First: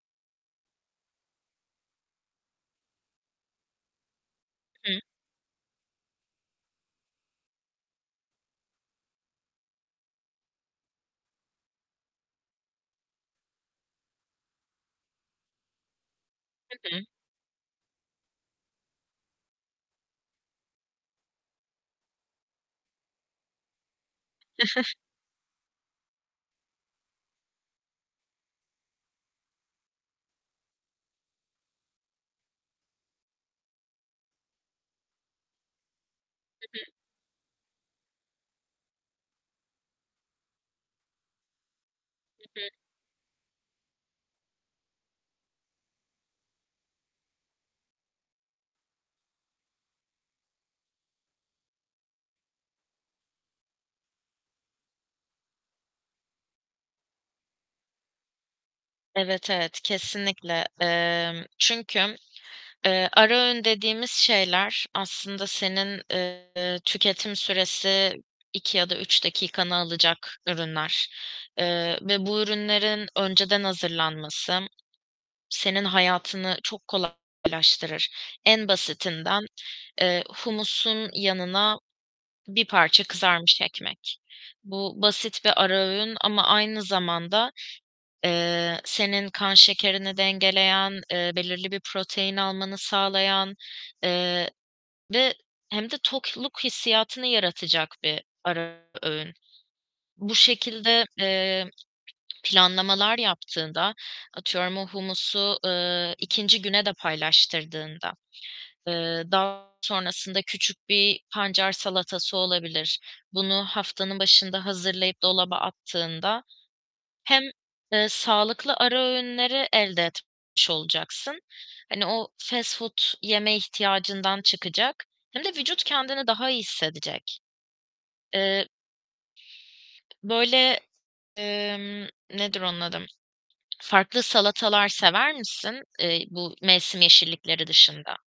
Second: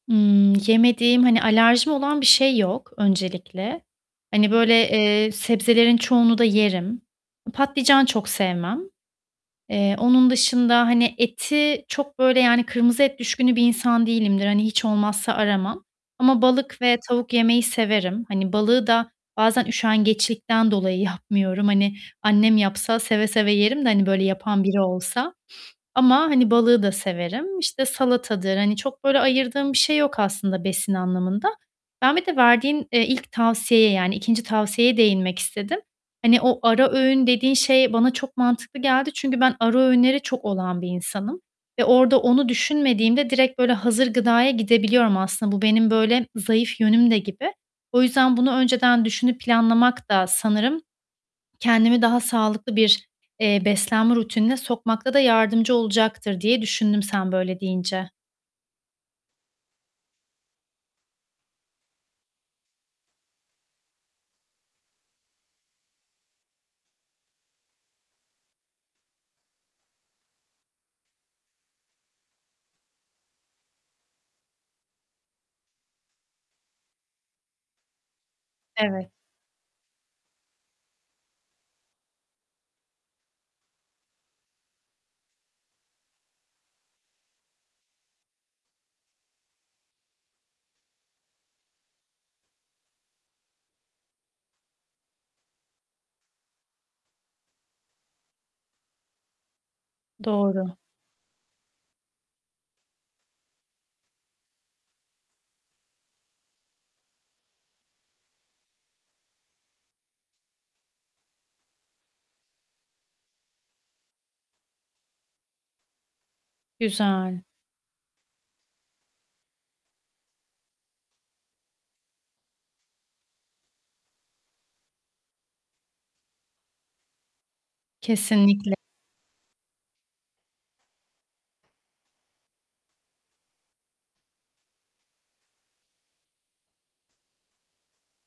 Imm, yemediğim, hani, alerjim olan bir şey yok öncelikle. Hani, böyle, I hı. eee, sebzelerin çoğunu da yerim. Patlıcan çok sevmem. Eee, onun dışında, hani, eti çok, böyle, yani, kırmızı et düşkünü bir insan değilimdir. Hani, hiç olmazsa aramam. Ama Hı balık ve hı. tavuk yemeyi severim. Hani, balığı da bazen üşengeçlikten dolayı yapmıyorum. Hani, annem yapsa seve seve yerim de, hani, böyle, yapan biri olsa. Ama, hani, balığı da severim. İşte, salatadır, hani, çok böyle ayırdığım bir şey yok aslında besin anlamında. Ben bir de verdiğin, eee, ilk tavsiyeye yani 2. tavsiyeye değinmek istedim. Hani, o Hı ara hı. öğün dediğin şey bana çok mantıklı geldi çünkü ben ara öğünleri çok olan bir insanım. Ve orada Hı onu hı. düşünmediğimde direkt, böyle, hazır gıdaya gidebiliyorum aslında. Bu benim, böyle, zayıf yönüm de gibi. O yüzden bunu önceden düşünüp planlamak da sanırım kendimi daha sağlıklı bir, eee, beslenme rutinine sokmakta da yardımcı olacaktır diye düşündüm sen böyle deyince. Evet, evet. Kesinlikle. Emm, çünkü, eee, ara öğün dediğimiz şeyler aslında senin, eee, tüketim süresi 2 ya da 3 dakikanı alacak ürünler. Eee, ve bu ürünlerin önceden hazırlanması senin hayatını çok kolaylaştırır. En Evet. basitinden, eee, humusun yanına 1 parça kızarmış ekmek. Bu basit bir ara öğün ama aynı zamanda, eee, senin kan şekerini dengeleyen, eee, belirli bir protein almanı sağlayan, eee, ve hem de tokluk hissiyatını yaratacak bir ara öğün. Bu Doğru. şekilde, eee, planlamalar yaptığında, atıyorum o humusu, ııı, 2. güne de paylaştırdığında, ııı, daha sonrasında küçük bir pancar salatası olabilir, bunu haftanın başında hazırlayıp dolaba attığında Güzel. hem, ııı, sağlıklı ara öğünleri elde etmiş olacaksın, hani, o fast food yeme ihtiyacından çıkacak hem de vücut kendini daha iyi hissedecek. Eee Kesinlikle. Böyle, ımm, nedir onun adı? Farklı salatalar sever misin, ııı, bu mevsim yeşillikleri dışında?